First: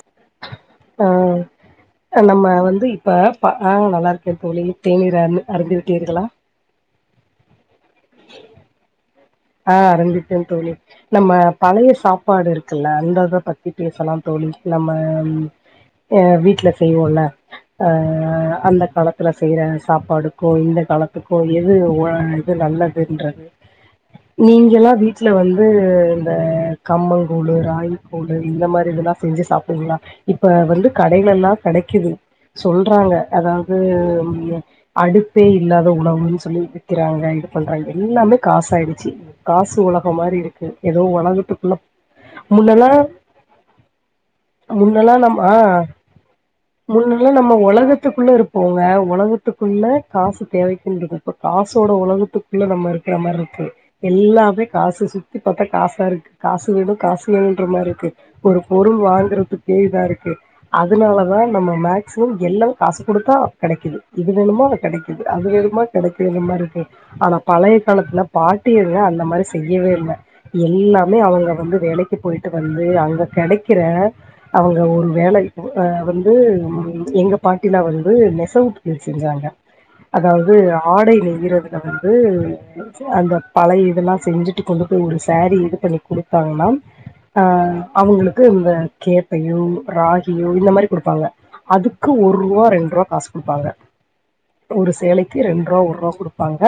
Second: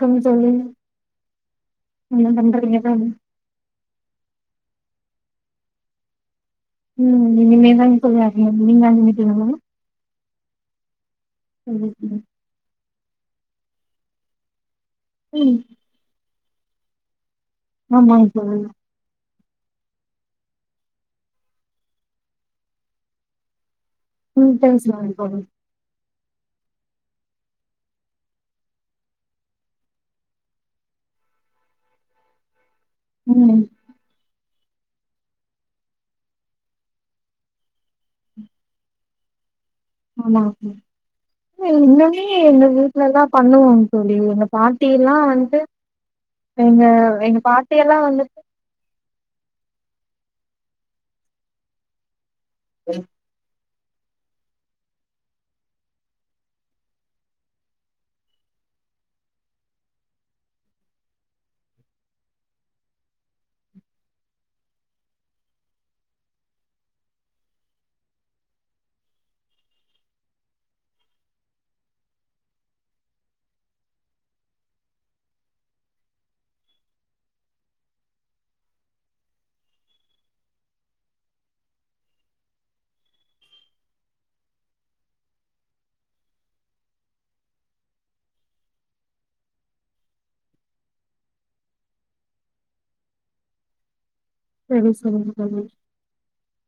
Come தோழி ஆ என்ன நம்ம பண்றீங்க வந்து தோழி இப்ப ப ஆ நல்லா இருக்கே தோழி தேநீர் அருந் அருந்து விட்டீர்களா ம் இனிமேல்தாங் தோழி அருந்தனு நீங்க அருந்து ஆ அறிந்திட்டேன் தோழி நம்ம பழைய சாப்பாடு இருக்குல்ல அந்த அத பத்தி பேசலாம் தோழி நம்ம ம் ஏ வீட்டு ட்ல செய்வோல்ல ஆமாங் ஆஹ் தோழி அந்த காலத்துல செய்யறாங்க சாப்பாடுக்கோ இந்த காலத்துக்கோ எது ஒல இது நல்லதுன்ற ம் நீங்க எல்லா பேசலாங் வீட்ல தோழி வந்து இந்த கம்மங்கூழு ராகிக்கூழு இந்த மாதிரி இதெல்லா செஞ்சி சாப்பிடுவிங்களா இப்ப வந்து கடைல எல்லா கெடைக்குது சொல்றாங்க ம் அதாவது அடுப்பே இல்லாத உணவுன்னு சொல்லி விக்கிறாங்க இது பண்றாங்க எல்லாமே காஸ் ஆடி ச்சி காசு உலகம் மாரி ஆமாங் இருக்கு தோழி ஏதோ ஒலகத்துக்குள்ள இன்னுமே எங்க முன்னெல்லா வீட்லல்லா பண்ணுவோங் தோழி எங்க பாட்டி முன்னெல்லா எல்லா நம் ஆ வந்துட்டு எங்க முன்னெல்லா எங்க நம்ம பாட்டி எல்லா ஒலகத்துக்குள்ள வந்துட்டு இருப்போங்க ஒலகத்துக்கு குள்ள காசு தேவைக்கின்றது இப்ப காசோட உலகத்துக் உள்ள நம்ம இருக்கிற மாரி இருக்கு எல்லாமே காசு சுத்தி பாத்தா காசா இருக்கு காசு வேணு காசு வேணுன்ற மாரிக்கு ஒரு பொருள் வாங்குறதுகே இதா இருக்கு அதனாலதா நம்ம மேக்சிமம் எல்லாம் காசு குடுத்தா கெடைக்குது இது வேணுமா அது கெடைக்குது மாரி இருக்கு ஆனா பழைய காலத்துல பா ட்டிர்ங்க அந்த மாரி செய்யவே இல்ல எல்லாமே அவுங்க வந்து வேலைக்கு போயிட்டு வந்து அங்க கெடைக்கிற அவுங்க ஒரு வேலை அ வந்து எங்க பாட்டிலா வந்து நெசவு தொழில் செஞ்சாங்க அதாவது ஆடை நெய்றதுல வந்து அந்த பழைய இதெல்லா செஞ்சுட்டு கொண்டு போய் ஒரு சாரீ இது பண்ணி குடுத்தாங்கன்னா அ அவுங்களுக்கு இந்த கேப்பையோ ராகியோ இந்த மாதிரி குடுப்பாங்க அதுக்கு ஒரு ரூவா ரெண்டு ரூவா காசு குடுப்பாங்க சரி ஒரு சரிங்க சேலைக்கு தோழி ரெண்டு ரூவா ஒரு ரூவா குடுப்பாங்க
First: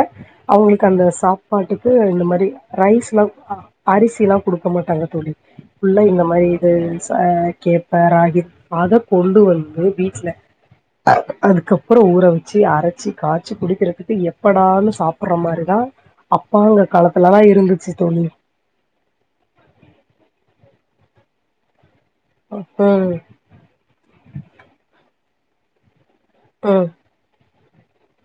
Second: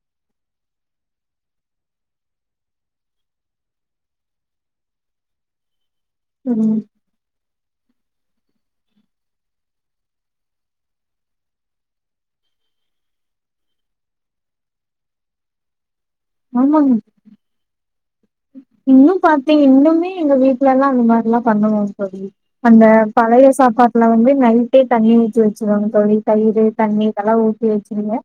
அவுங்களுக்கு அந்த சாப் பாட்டுக்கு இந்த மாரி ரைஸ்ல்லா அரிசில்லா குடுக்கமாட்டாங்க தோழி ஃபுல்லா இந்த மாரி சரிங்க இதுஸ் ஆ கேப்பே ரா அத கொண்டு வந்து வீட்ல அதுக்கப்புறெ ஊற வச்சு அரச்சி காச்சி குடிக்கிறதுக்கு எப்படான்னு சாப்புட்ற மாரிதா அப்பாங்க ஆமாங்க காலத்துலலா இருந்துச்சு தோழி இன்னு பாத்தீங் இன்னுமே எங்க வீட்லல்லா அந்த மாரில்லா பண்ணுவாங்க தோழி‌ அந்த ம் பழைய சாப்பாட்ல வந்து நைட்டே தண்ணி ஊ த்தி வச்சுருவாங்க தோழி தயிரு‌ ம் தண்ணி இதெல்லா ஊ த்தி வச்சுருங்க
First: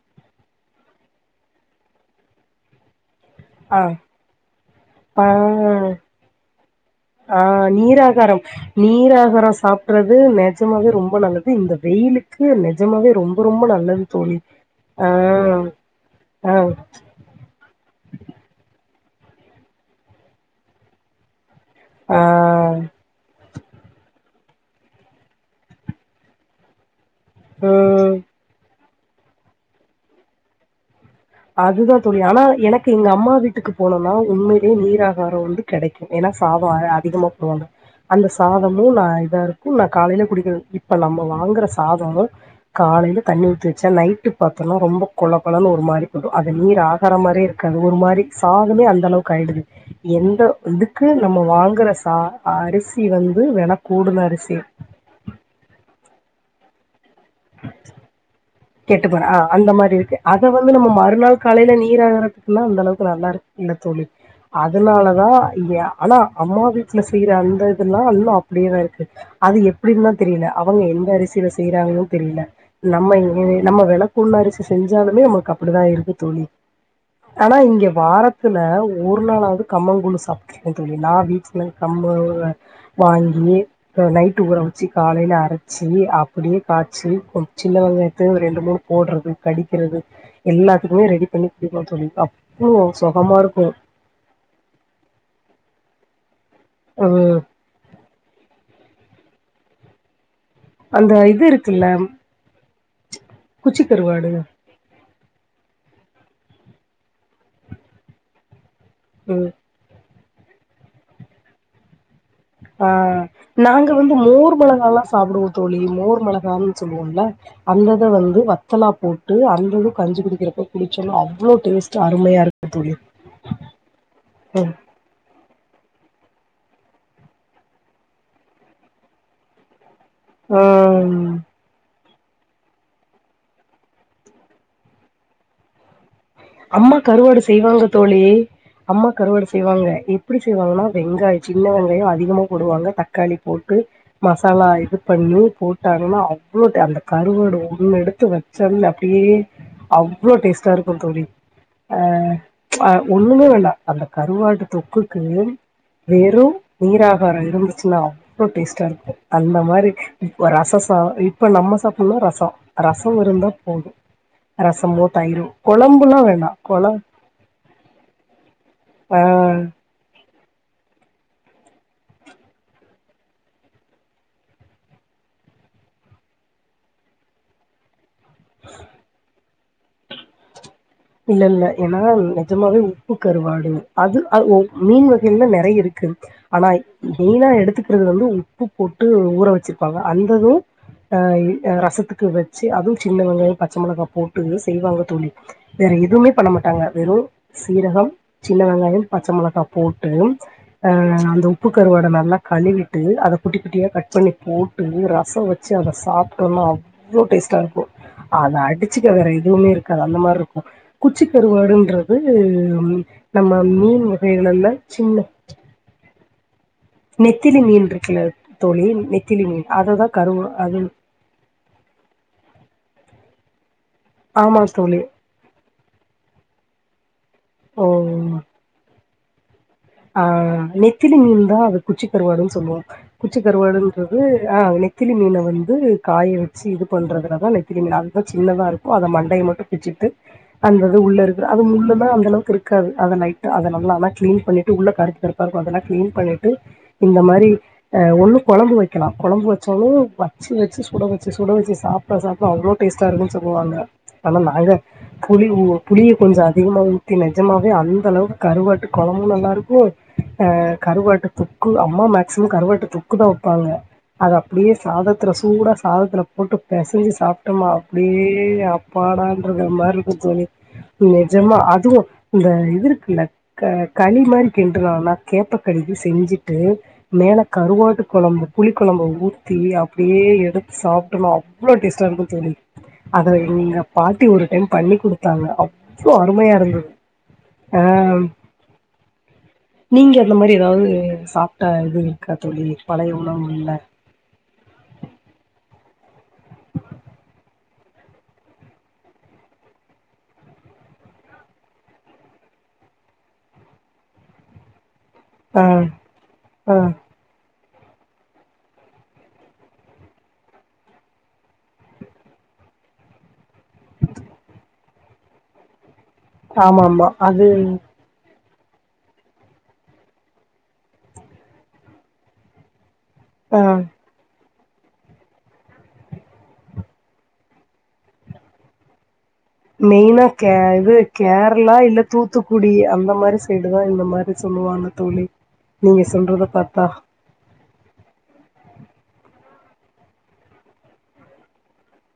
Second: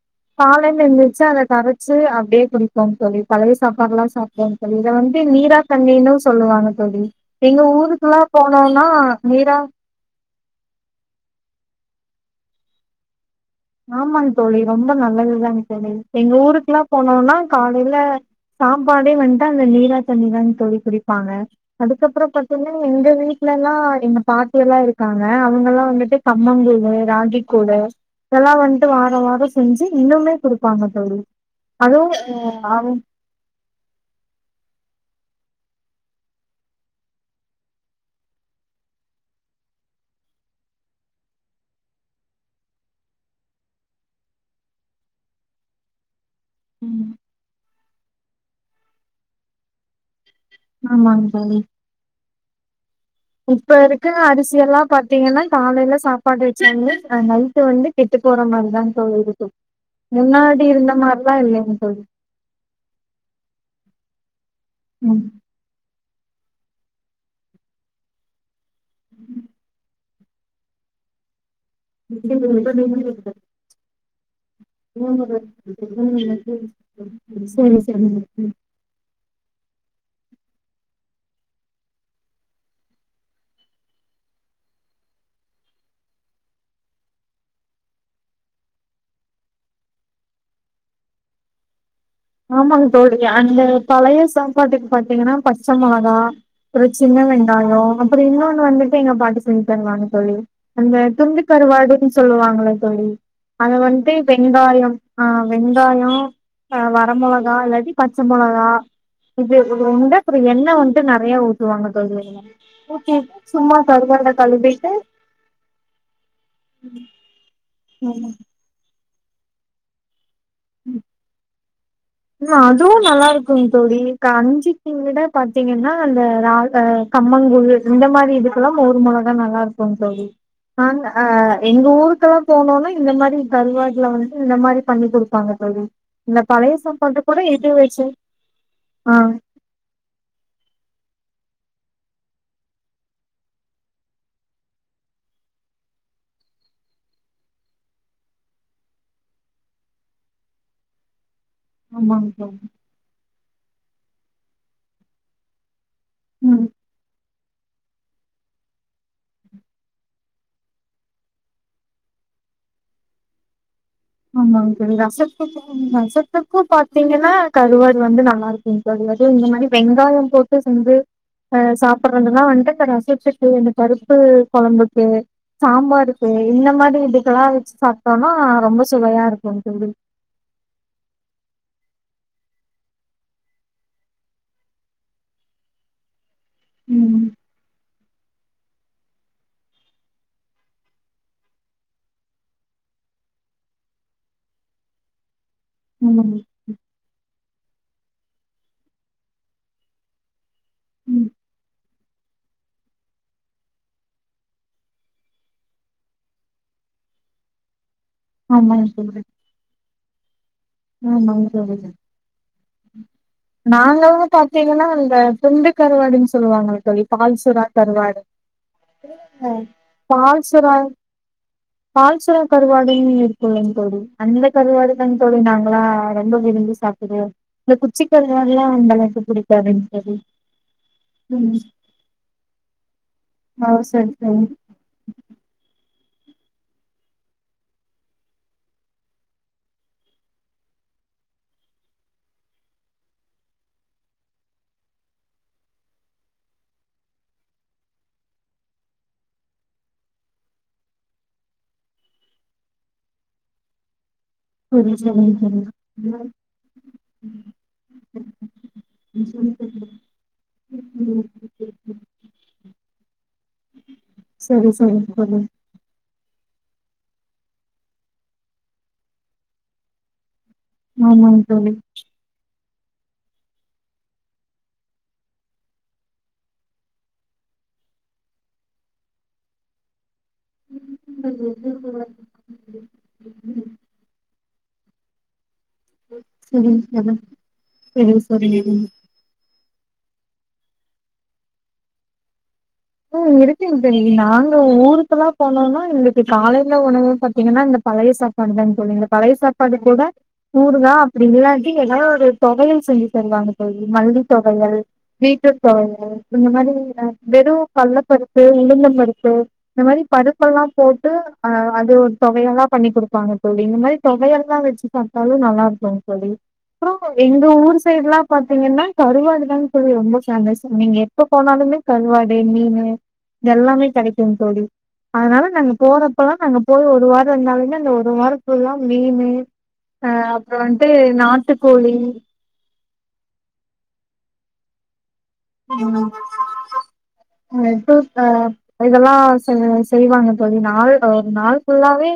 காலைல எந்துர்ச்சு அத கரச்சு அப்டியே குடிப்போம் தோழி பழய ஆ சாப்பாட்லா சாப்டே தோழி இத வந்து பா நீரா தண்ணின்னு சொல் வாங்க ஆ நீராகாரம் நீராகார நீரா சாப்புறது நெஜமாவே ரொம்ப நல்லது இந்த வெயிலுக்கு நெஜமாவே ரொம் ஆமாங் தோழி ரொம்ப நல்லதுதாங் தோழி எங்க ஆ ஊருக்குலா போனோன்னா காலைல சா ப்பாடே வன்ட்டு அந்த நீரா தண்ணி தாங் தோழி குடிப்பாங்க ஆ அதுக்கப்றொ பாத்தீங்னா எங்க வீட்லல்லா எங்க பா ட்டியெல்லா இருக்காங்க அவுங்கல்லா வந்துட்டு கம்மங் கூழு ராகி கூழு ம் இதெல்லா வன்ட்டு வார வாரொ செஞ்சு இன்னுமே குடுப்பாங்க தோழி அதுதா அதுவு தோழி ஆனா எனக்கு அவங் எங்க அம்மா வீட்டுக்கு போனொன்னா உண்மைலே நீரா காரொ வந்து கெடைக்கு ஏனா சாதொ அதிகமா போடுவாங்க அந்த சாதமு நா இதா இருக்கு நா காலைல குடிக்குற இப்ப நம்ம வாங்குற சாதமு காலைல தண்ணி ஊத்தி வச்சா நைட்டுக் பாத்தோன்னா ரொம்ப கொழ கொழன்னு ஒரு மாரி வரு அது நீர் ம் ஆகார மாரியே இருக்காது ஒரு மாரி சாதமே அந்தளவுக்கு ஆயிடுது எந்த இதுக்கு ஆமாங் நம்ம தோழி வாங்குற சா அரிசி வந்து வெல இப்ப இருக்க கூடுன அரிசி அரிசியெல்லா பாத்தீங்கனா காலைல சாப்பாடு சொல்லி கெட்டு தோழி போற ஆ இருக்கு அந்த மாரி இருக்கு அத முன்னாடி வந்து நம்ம இருந்த மாரிலா மறுநாள் இல்லைங் காலைல தோழி நீர் ஆகாரத்துக்னா அந்த அளவுக்கு நல்லா இருக் இல்ல தோழி அதுனால ம் தா ய ஆனா அம்மா வீட்ல செய்யிற அந்த இதுல்லா இன்னு அப் டியேதா இருக்கு அது எப்டிந்தா தெரியில அவுங்க எந்த அரிசில செய்றா தெரில சரி, நம்ம நம்ம விளக் புன்னரிசி செஞ்சாலுமே நமக்கு அப்டித்தா இருக்கு தோழி ஆனா இங்க சரிங்க. வாரத்துல ஒரு நாளாவது கம்மங்கூழு சாப்படுருங்கேன் தோழி நா வீட்ல கம்ம வாங்கி நைட்டு் ஊற வச்சு காலையில் அரைச்சி அப்டியே காய்ச்சு கொஞ் சின்ன வெங்காயத்து ரெண்டு மூணு போடுறது கடிக்கிறது எல்லாத்துக்குமே ரெடி பண்ணி குடுப்பேன் தோழி அவ்ளோ ஆமாங்க தோழி சொகமா அந்த இருக்கு. பழைய சாப்பாட்டுக்கு பாத்தீங்கன்னா பச்சா மிளகா ம் ஒரு சின்ன ம் வெங்கயம் அப்றோ இன்னொன்னு வந் எங்க பாட்டி செஞ்சு தருவாங்க தோழி அந்த துண்டு இது இருக்குல்ல கருவாடுன்னு சொல்லுவாங்களே தோழி அத குச்சி வந்துடு கருவாடு வெங்காயம் ஆ வெங்காயம் ஆமா வர மொளகா இல்லாட்டி பச்சை மிளகா ம் இது எப்பவுமே ரெண்டு அப்றோ எண்ணை வந்து நெறைய ஊத்துவாங்க தோழி அதுல ஆ ஊத்திட்டு சும்மா நாங்க வந்து கருவாட மோர் மொளகா கழுவிட்டு எல்லா சாப்பிடுவோம் தோழி மோர் மொளகனு சொல்லுவோம்ல்ல அந்தத ம் வந்து வத்தலா போட்டு து அந்தது கஞ்சு குடிக்கிற குடிச்சாலும் அவ்ளோ டேஸ்ட் அருமையா இருக்கு தோழி. அதுவும் நல்லா இருக்கும் தோழி ஆ கஞ்சிக்கு விட பாத்தீங்கன்னா அந்த ரா கம்மங்கழு இந்த மாரி இதுக்கெல்லாம் மோர் மொளகா தா நல்லா இருக்கும் தோழி நா அ எங்க ஊர் வீட்லல்லாம் போனோனா இந்த மாரி கருவாடல வந்து இந்த மாரி பண்ணி குடுப்பாங்க தோழி இந்த பழைய அம்மா சோறு கருவாடு செய்வாங்க தோழி அம்மா ஆ கருவாடு செய்வாங்க எப்டி செய்வாங்கன்னா வெங்காயம் சின்ன வெங்காயம் அதிகமா போடுவாங்க தக்காளி போட்டு மசாலா இது பண்ணி போட்டாங்கன்னா அவ்ளோ அந்த கருவோடு ஒண்ணு எடுத்து வச்ச அப்டியே அவ்ளோ டேஸ்ட்டா இருக்கும் தோழி அ ஆமாங் தோழி அ ஒண்ணுமே வேண்டாம் அந்த கருவாட்டு தொக்குக்கு வெறும் ம் நீரா இருந்துச்சுன்னா அவ்ளோ டேஸ்ட்டா இருக்கும் அந்த மாதிரி ரசம் சாதம் இப்ப நம்ம சாப்பிடனும் ரசம் ரசம் இருந்தா போதும் ஆமாக ரசத்துக்கு ரசத்துக் வேண்டாம் உப்பு குழ பாத்தீங்கன்னா கருவாடு வந்து நல்லா இருக்கும் அல்லது இந்த ஆ மாதிரி வெங்காயோ போட்டு வந்து அ சாப்பிடுறதுெல்லா வந்துட்டு ரசத்துக்கு இந்த பருப்பு கொழம்புக்கு சாம்பாருக்கு இந்த மாதிரி இதுக்கெல்லா வச்சு சாப்பிட்டோம்னா ரொம்ப சுவையா இருக்கு தோழி இல்ல இல்ல ஏன்னா நிஜமாவே உப்பு கருவாடு அது அத் மீன் வகைல நிறைய இருக்கு ஆனா இப் ம் மெயினா எடுத்துக் து வந்து உப்பு போட்டு ஊற வச்சிருப்பாங்க அந்தது அ ரசத்துக்கு வச்சு அதுவு சின்ன வெங்காயோ பச்சை மொளகா போட்டு செய்வாங்க தோழி வேற எதுவுமே ஆமாங்க பண்ண மாட்டாங்க வெறு சீரகம் சின்ன வெங்காயோ பச்ச மிளகா போட்டு அ ம் அந்த உப்பு கருவாட நல்லா கழுவிட்டு அத குட்டி குட்டியா கட் பண்ணி போட்டு ரசம் வச்சு அத சாப்பிட்டோம்னா அவ்வளோ டேஸ்ட்டா இருக்கு ஆன் ஆமாங்க அடிச்சுக்க தோழி வேற எதுவுமே இருக்காது அந்த மாதிரி இருக் குச்சி கருவாடுன்றது நாங்க வந்து பாத்தீங்கன்னா இந்த சின்ன துண்டு கருவாடுன்னு சொல்லுவாங்கல்ல தோழி நெத்திலி பால்சுரா மீன் கருவாடு இருக்குல்ல தோழி நெத்திலி ம் மீன் அததான் கருவா பால்சுரா அது பால்சுரா கருவாடு புள்ளைங்க இருக்குல்லங்க அந்த கருவாடு தான தோழி நாங்களா ரொம்ப விரும்பி சாப் ம் இந்த ஓ குச்சிக்கல்லல்லா [unintelligible] ஆ நெத்திலி மீன் ம் தா அது குச்சி கருவாடுன்னு சொல்லுவோ குச்சி ஓ சரி கருவாடுன்றது தோழி ஆ நெத்திலி மீன வந்து காய வச்சு இது பண்றதுலதா நெத்திலிமீன் அதுதா சின்னதா இருக்கு அத மண்டைய மட்டு பிச்சிட்டு அந்தது முள்ருக் அது முள்ளலா அந்த அளவுக்கு இருக்காது அத நைட்டு அத நல்லா கிளீன் பண்ணி உள்ள கருப்கருப்பார்க்கு அதெல்லா கிளீன் பண்ணிட்டு இந்தமாரி அ ஒன்னு கொழம்பு வைக்கனு கொழம்பு வச்சாலு வச்சு வச்சு சுட வச்சு சுட வச்சு சாப்பிட சாப்ப அவ்ளோ டேஸ்டாஇருக்கும்னு சொல்லுவாங்க ஆனா நாங்க சரி புளி சரிங்க உ புளிய கொஞ்சோ அதிகமா ஊத்தி நிஜமாவே அந்த அளவுக்கு கருவாட்டு கொழம்பு நல்லா இருக்கு ஓ அ தோழி கருவாட்டு தொக்கு அம்மா மேக்சிமம் கருவாட்டு தொக்கு தா வைப்பாங்க அது அப்படியே சரி சரிங்க சாதத்துல தோழி சூடா சாதத்துல போட்டு பெசைஞ்சு சாப்பிட்டோம்மா அப்படியே அப்பாடான்றது மாதிரி இருக்கு தோழி ஆமாங்க நெஜமா தோழி அதுவு இந்த இது இருக்குல்ல க களி மாரி கிண்டுனனா கேப்ப களி செஞ்சுட்டு மேல கருவாட்டு கொழம்பு புளிக் கொழம்ப ஊத்தி அப்டி அப்டியே எடுத்து சாப்டோனா அவ்ளோ டேஸ்ட்டா இருக்கு தோழி அத எங்க பாத்தி ஒரு டைம் பண்ணி குடுத்தாங்க அப் சரி சரி ஆ சரி சரிங்க தோழி நீங்க அந்த மாரி ஏதாவது சாப்பிட்ட இது இருக்கா தோழி பழைய ம் உணவுகள்ல இருக்குங்க தோழி நாங்க ஊருக்கெல்லாம் போனோம்னா எங்களுக்கு காலையில உணவு பாத்தீங்கன்னா இந்த பழைய சாப்பாடு தான் தோழி இந்த பழைய சாப்பாடு கூட ஊறுகா அப்படி இல்லாட்டி ஏதாவ ஒரு தொவையல் செஞ்சு தருவாங்க தோழி மல்லி தொவையல் வீட்டு ஆ [unintelligible] இதுக்கு முன்னாடி ஆ வெறும் கள்ளப்பருப்பு உளுந்த பருப்பு இந்த மாதிரி பருப்பெல்லாம் போட்டு அ அது ஒரு தொவையல்லாம் பண்ணி கொடுப்பாங்க தோழி இந்த மாரி தொவையல்லாம் வச்சு சாப்பிட்டாலும் நல்லா இருக்கும் தோழி ஆமா அப்புறோம் ஆமா எங்க அது ஊர் சைட்லாம் பாத்தீங்கன்னா கருவாடு தான் தோழி ரொம்ப ஃபேமஸ் நீங்க எப்ப போனாலுமே கருவாடு ஏ மீனு இது ஆ எல்லாமே கெடைக்கும் தோழி அதனால நாங்க போளப்ப எல்லாம் நாங்க போய் ஒரு வாரம் இருந்தாலுமே அந்த ஒரு வாரத்துல்லாம் மீனு ஆ மெயினா கே அப்றோ வந்ட்டு இது கேரளா நாட்டுக்கோழி இல்ல தூத்துக்குடி அந்த மாதிரி சைடு தான் இந்த மாதிரி சொல்லுவாங்க தோழி நீங்க சொல்றத பாத்தா எப்ப அ இதெல்லாம் செய்வாங்க தோழி நாள் ஒரு நாள் ஃபுல்லாவே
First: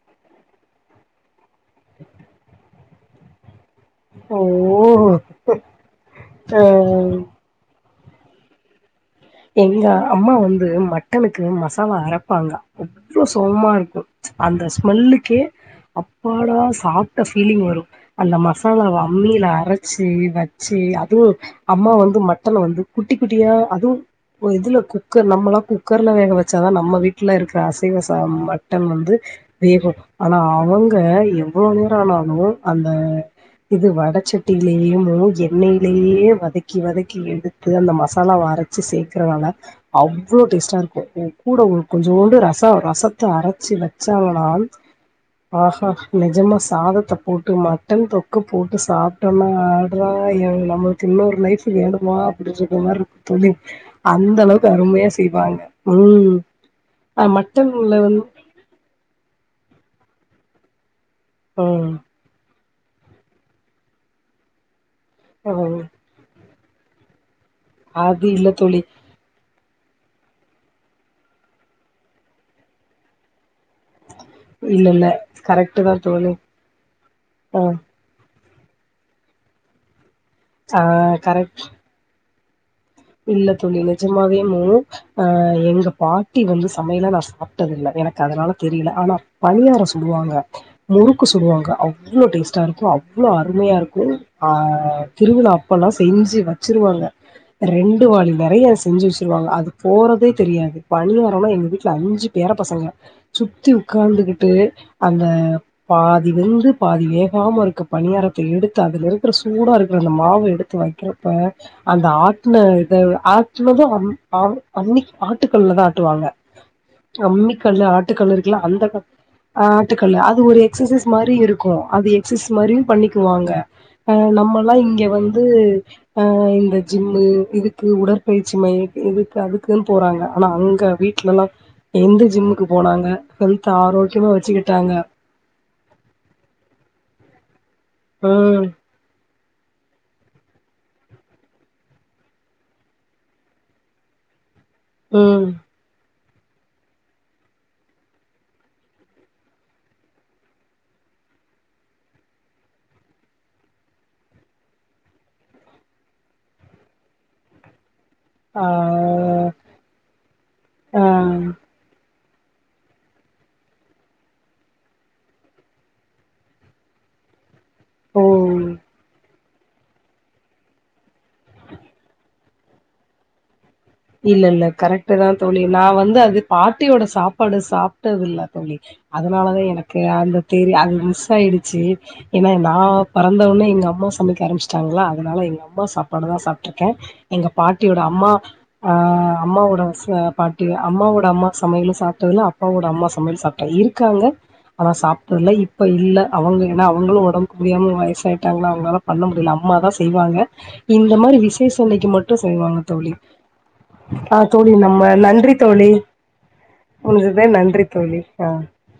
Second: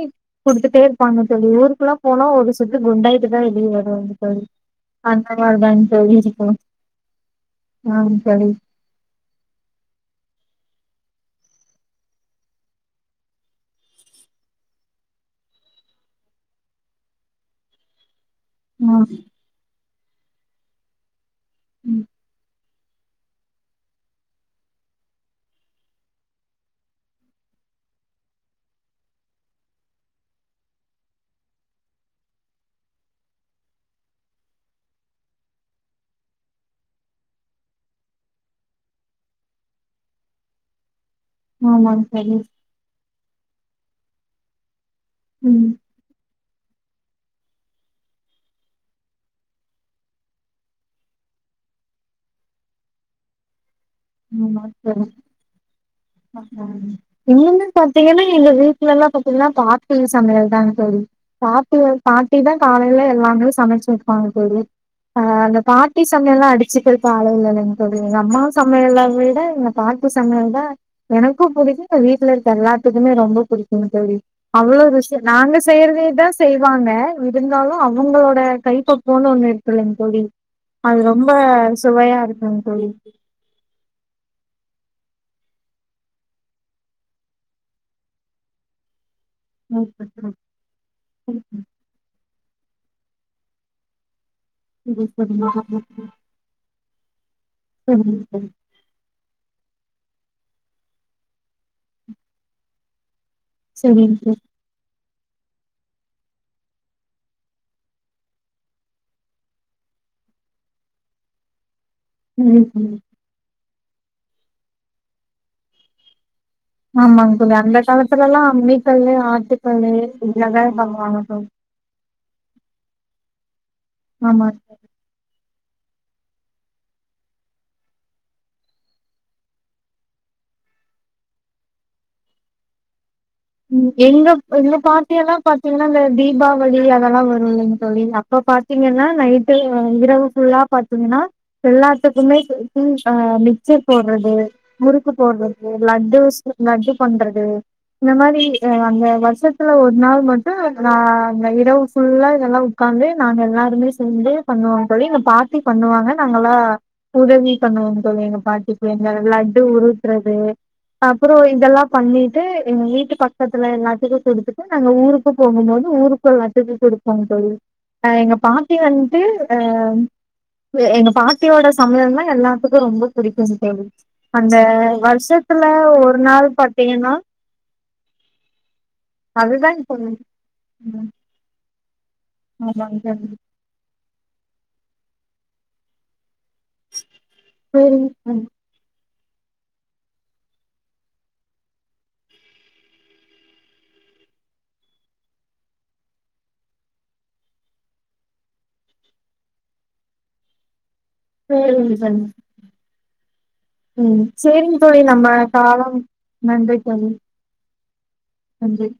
கொடுத்துட்டே இருப்பாங்க தோழி ஊருக்கெல்லாம் போனா ஒரு குண்டாயிட்டு தான் வெளியே வரு செரி ஓ தோழி ஆ [unintelligible] நானும் தோழி எங்க அம்மா வந்து மட்டனுக்கு மசாலா அரைப்பாங்க அவ்ளோ சோமா இருக்கும் அந்த ஸ்மெல்லுக்கே அப்பாடா சாப்ட்ட ஃபீலிங் வரும் அந்த மசாலா ஆ அம்மில அரைச் ச்சி வச்சி அதுவும் அம்மா ம் வந்து மட்டன வந்து குட்டி குட்டியா அதுவும் இதுல குக்கர் நம்மளாம் குக்கர்ல வேக வச்சாதான் நம்ம வீட்டுல இருக்கிற அசைவச மட்டன் வந்து வேகும் ஆனா அவங்க எவ்வளவு நேரம் ஆனாலும் அந்த இது வடச்சட்டிலயமும் எண்ணெயிலயே வதக்கி வதக்கி எடுத்து அந்த மசாலா வரைச்சு சேக் க்கிறனால அவ்வளோ டேஸ்ட்டா இருக்கும் ஏன் ஸஷகூட உங்களுக்கு ஆமாங் கொஞ்சோண்டு தோழி ரசம் ரசத்தை அரை ச்சி வச்சாங்கனால் ஆ ம் நெஜமா சாதத் போட்டு மட்டன் தொக்கை போட்டு சாப்பிட்டோம்னா ஆடுறா நம்மளுக்கு இன்னொரு நைஃப் வேணமா அப்படின்னு இருக்க மாதிரி இருக்கும் தோழி அந்த அளவுக்கு அருமையா செய்வாங்க ம் இன்னொன்னு மட்டன்ல வந்து பார்த்தீங்கன்னா எங்க வீட்டுல எல்லாம் பாத் சமையல் தா தோழி சாப்பில்ல ம் பாட்டி தா காலையில எல்லாமே சமைச்சுருப்பாங்க தோழி ஆ அந்த ம், பாட்டி சமயல்லா எல்லா அடி சீக்கிரம் பாருங்களேன் தோழி எங்க அது அம்மா இல்லை தோழி சமையலா விட பாட்டி சமையல்தா எனக்கும் புடிக்கும் இந்த வீட்ல இருக்க எல்லாத்துக்குமே ரொம்ப புடிக்கும் செரி அவ்ளோ இல்லை இல்லை விஷயம் நாங்க கரெக்டு செய்யறதே தான் தா தோழி செய்வாங்க ஆ இருந்தாலும் அவங்களோட கைப்பக்குவம்ணு ஒண்ணு இருக்கில்லங்க தோழி ஆ அது ரொம்ப கரெக்ட் சுவையா இருக் இல்ல தோழி நிஜமாவே மூ அ எங்க பாட்டி வந்து சமையல நா சாப்பிட்டதில்ல எனக்கு அதனால தெரில ஆனா பனியாரம் சுடுவாங்க முறுக்கு சுடுவாங்க அவ்ளோ டேஸ்ட் இருக்கும் அவ்ளோ அருமையா இருக்கும் ஆ திருவிழா அப்பல்லா செஞ்சு வச்சு துருவாங்க ரெண்டு வாளி தோழி நெறைய செஞ்சு வச்சருவாங்க அது போறதே தெரியாது பணியாரோனா எங்க வீட்ல அஞ்சு பேர பசங்க சுத்தி செரிங்க தோழி உக்காந்துகிட்டு அந்த பாதி வெந்து பாதி வேகாம இருக்க பணியாரத்தை எடுத்து அதுல இருக்கிற சூடா இருக்கிற அந்த மாவை எடுத்து வைக்கிறப்ப அந்த இல்ல ம் இத ம் ஆ தும் அ அன்னைக்கு ஆட்டுகல்ல தா ஆட்டுவாங்க ஆமாங்க தோழி அந்த அம்மிக்கல்லு காலத்துல ஆட்டுக்கல்லு எல்லா இருக்குல்ல அம்மி அந்த க கல்லு ஆட்டுக்கல்லு அது இதுல ஒரு தா பன்னுவாங்க தோழி எக்சசைஸ் மாரியும் பண்ணிக்குவாங்க அ ஆமா நம்ம எல்லா இங்க வந்து ந்து அ இந்த ஜிம் மு இதுக்கு உடற்பயிற்சி மைய இதுக்கு அதுக்குன்னு போறாங்க ஆனா அங்க வீட்டுலல்லா எந்த ஜிம்முக்கு போனாங்க ஹெல்த் ம் எங்க ஆரோக்கியமா எங்க வச்சுக்கிட்டாங்க பாட்டி எல்லா பாத்தீங்கன்னா இந்த தீபாவளி அதெல்லாம் வரும் ம் சொல்லி அப்ப ம் பாத்தீங்கன்னா நை து இரவு ஃபுல்லா பாத்தீங்கன்னா எல்லாத்துக்குமே சரி அ மிக்சர் போடுறது முறுக்கு ம் போடுறது லட்டு ஸ் லட்டு பண்றது இந்த மாதிரி அந்த வருஷத்துல ஒரு நாள் மட்டு நா அந்த இரவு ஃபுல்லா இதெல்லா உக்காந்து நாங்க எல்லாருமே சேர்ந்து பண்ணுவோங் தோழி எங்க பாட்டி பண்ணுவாங்க நாங்கல்லா உதவி பண்ணுவோங் சொல்லங்க ஆ பாட்டி புள்ளைங்க லட்டு உருட்டுதுறது ஆ அப்புறோ இதெல்லா பண்ணி து எங்க வீட்டு பக்கத்துல எல்லாத்துக்கு குடுத்துட்டு நாங்க ஊருக்கு போகும்போது ஊருக்கு எல்லாத்துக்கு குடுப்போ தோழி அ எங்க ஓ பாட்டி வந்து அ எங்க பாட் பாட்டியோட சமையல் தா எல்லா கு ரம்ப புடிக்கு தோழி இல்ல அந்த இல்ல கரெக்ட்டு தா வருஷத்துல ஒரு நாள் பார்த்தீங்கன்னா ப்பாடு சாப்பிட்டதில்ல தோழி அதனாலதா அதுதா இப்போ எனக்கு அந்த தெரிய அது மிஸ் ஆயிடுச்சு ச ஏன்னா நா ஆமாங்க பொறந்தவுடனே எங்க அம்மா சமைக்க ஆரம்பிச்சிட்டாங்க வச்சாங்களா அதனால எங்க அம்மா சாப்பாடு தா சாப் ருக்கே எங்க தோழி பாட்டியோட அம்மா அ அம்மாவோட ஸ்ன பாட்டி அம்மாவோட அம்மா சமையலு சாப்பிட்டத இல்ல அப்பாவோட அம்மா சமையல் சாப்ட்டா இருக்காங்க அதா சாப்பிட்டதல்ல இப்ப இல்ல அவங்க ஏன்னா அவங்களு ஒடம்பு முடியாம வயசாயிட்டாங்களா அவங்களாலா பண்ண முடியல அம்மாதா செய்வாங்க இந்த மாதிரி சேரிங்க ம் விசேஷ சேரிங்க அன்னைக்கு தோழி மட்டு செய்வாங்க தோழி ம் ஆ சரி தோழி நம்ம நன்றி தோழி காலம் நன்றி தோழி முடிஞ்சது நன்றி தோழி ஆ நன்றி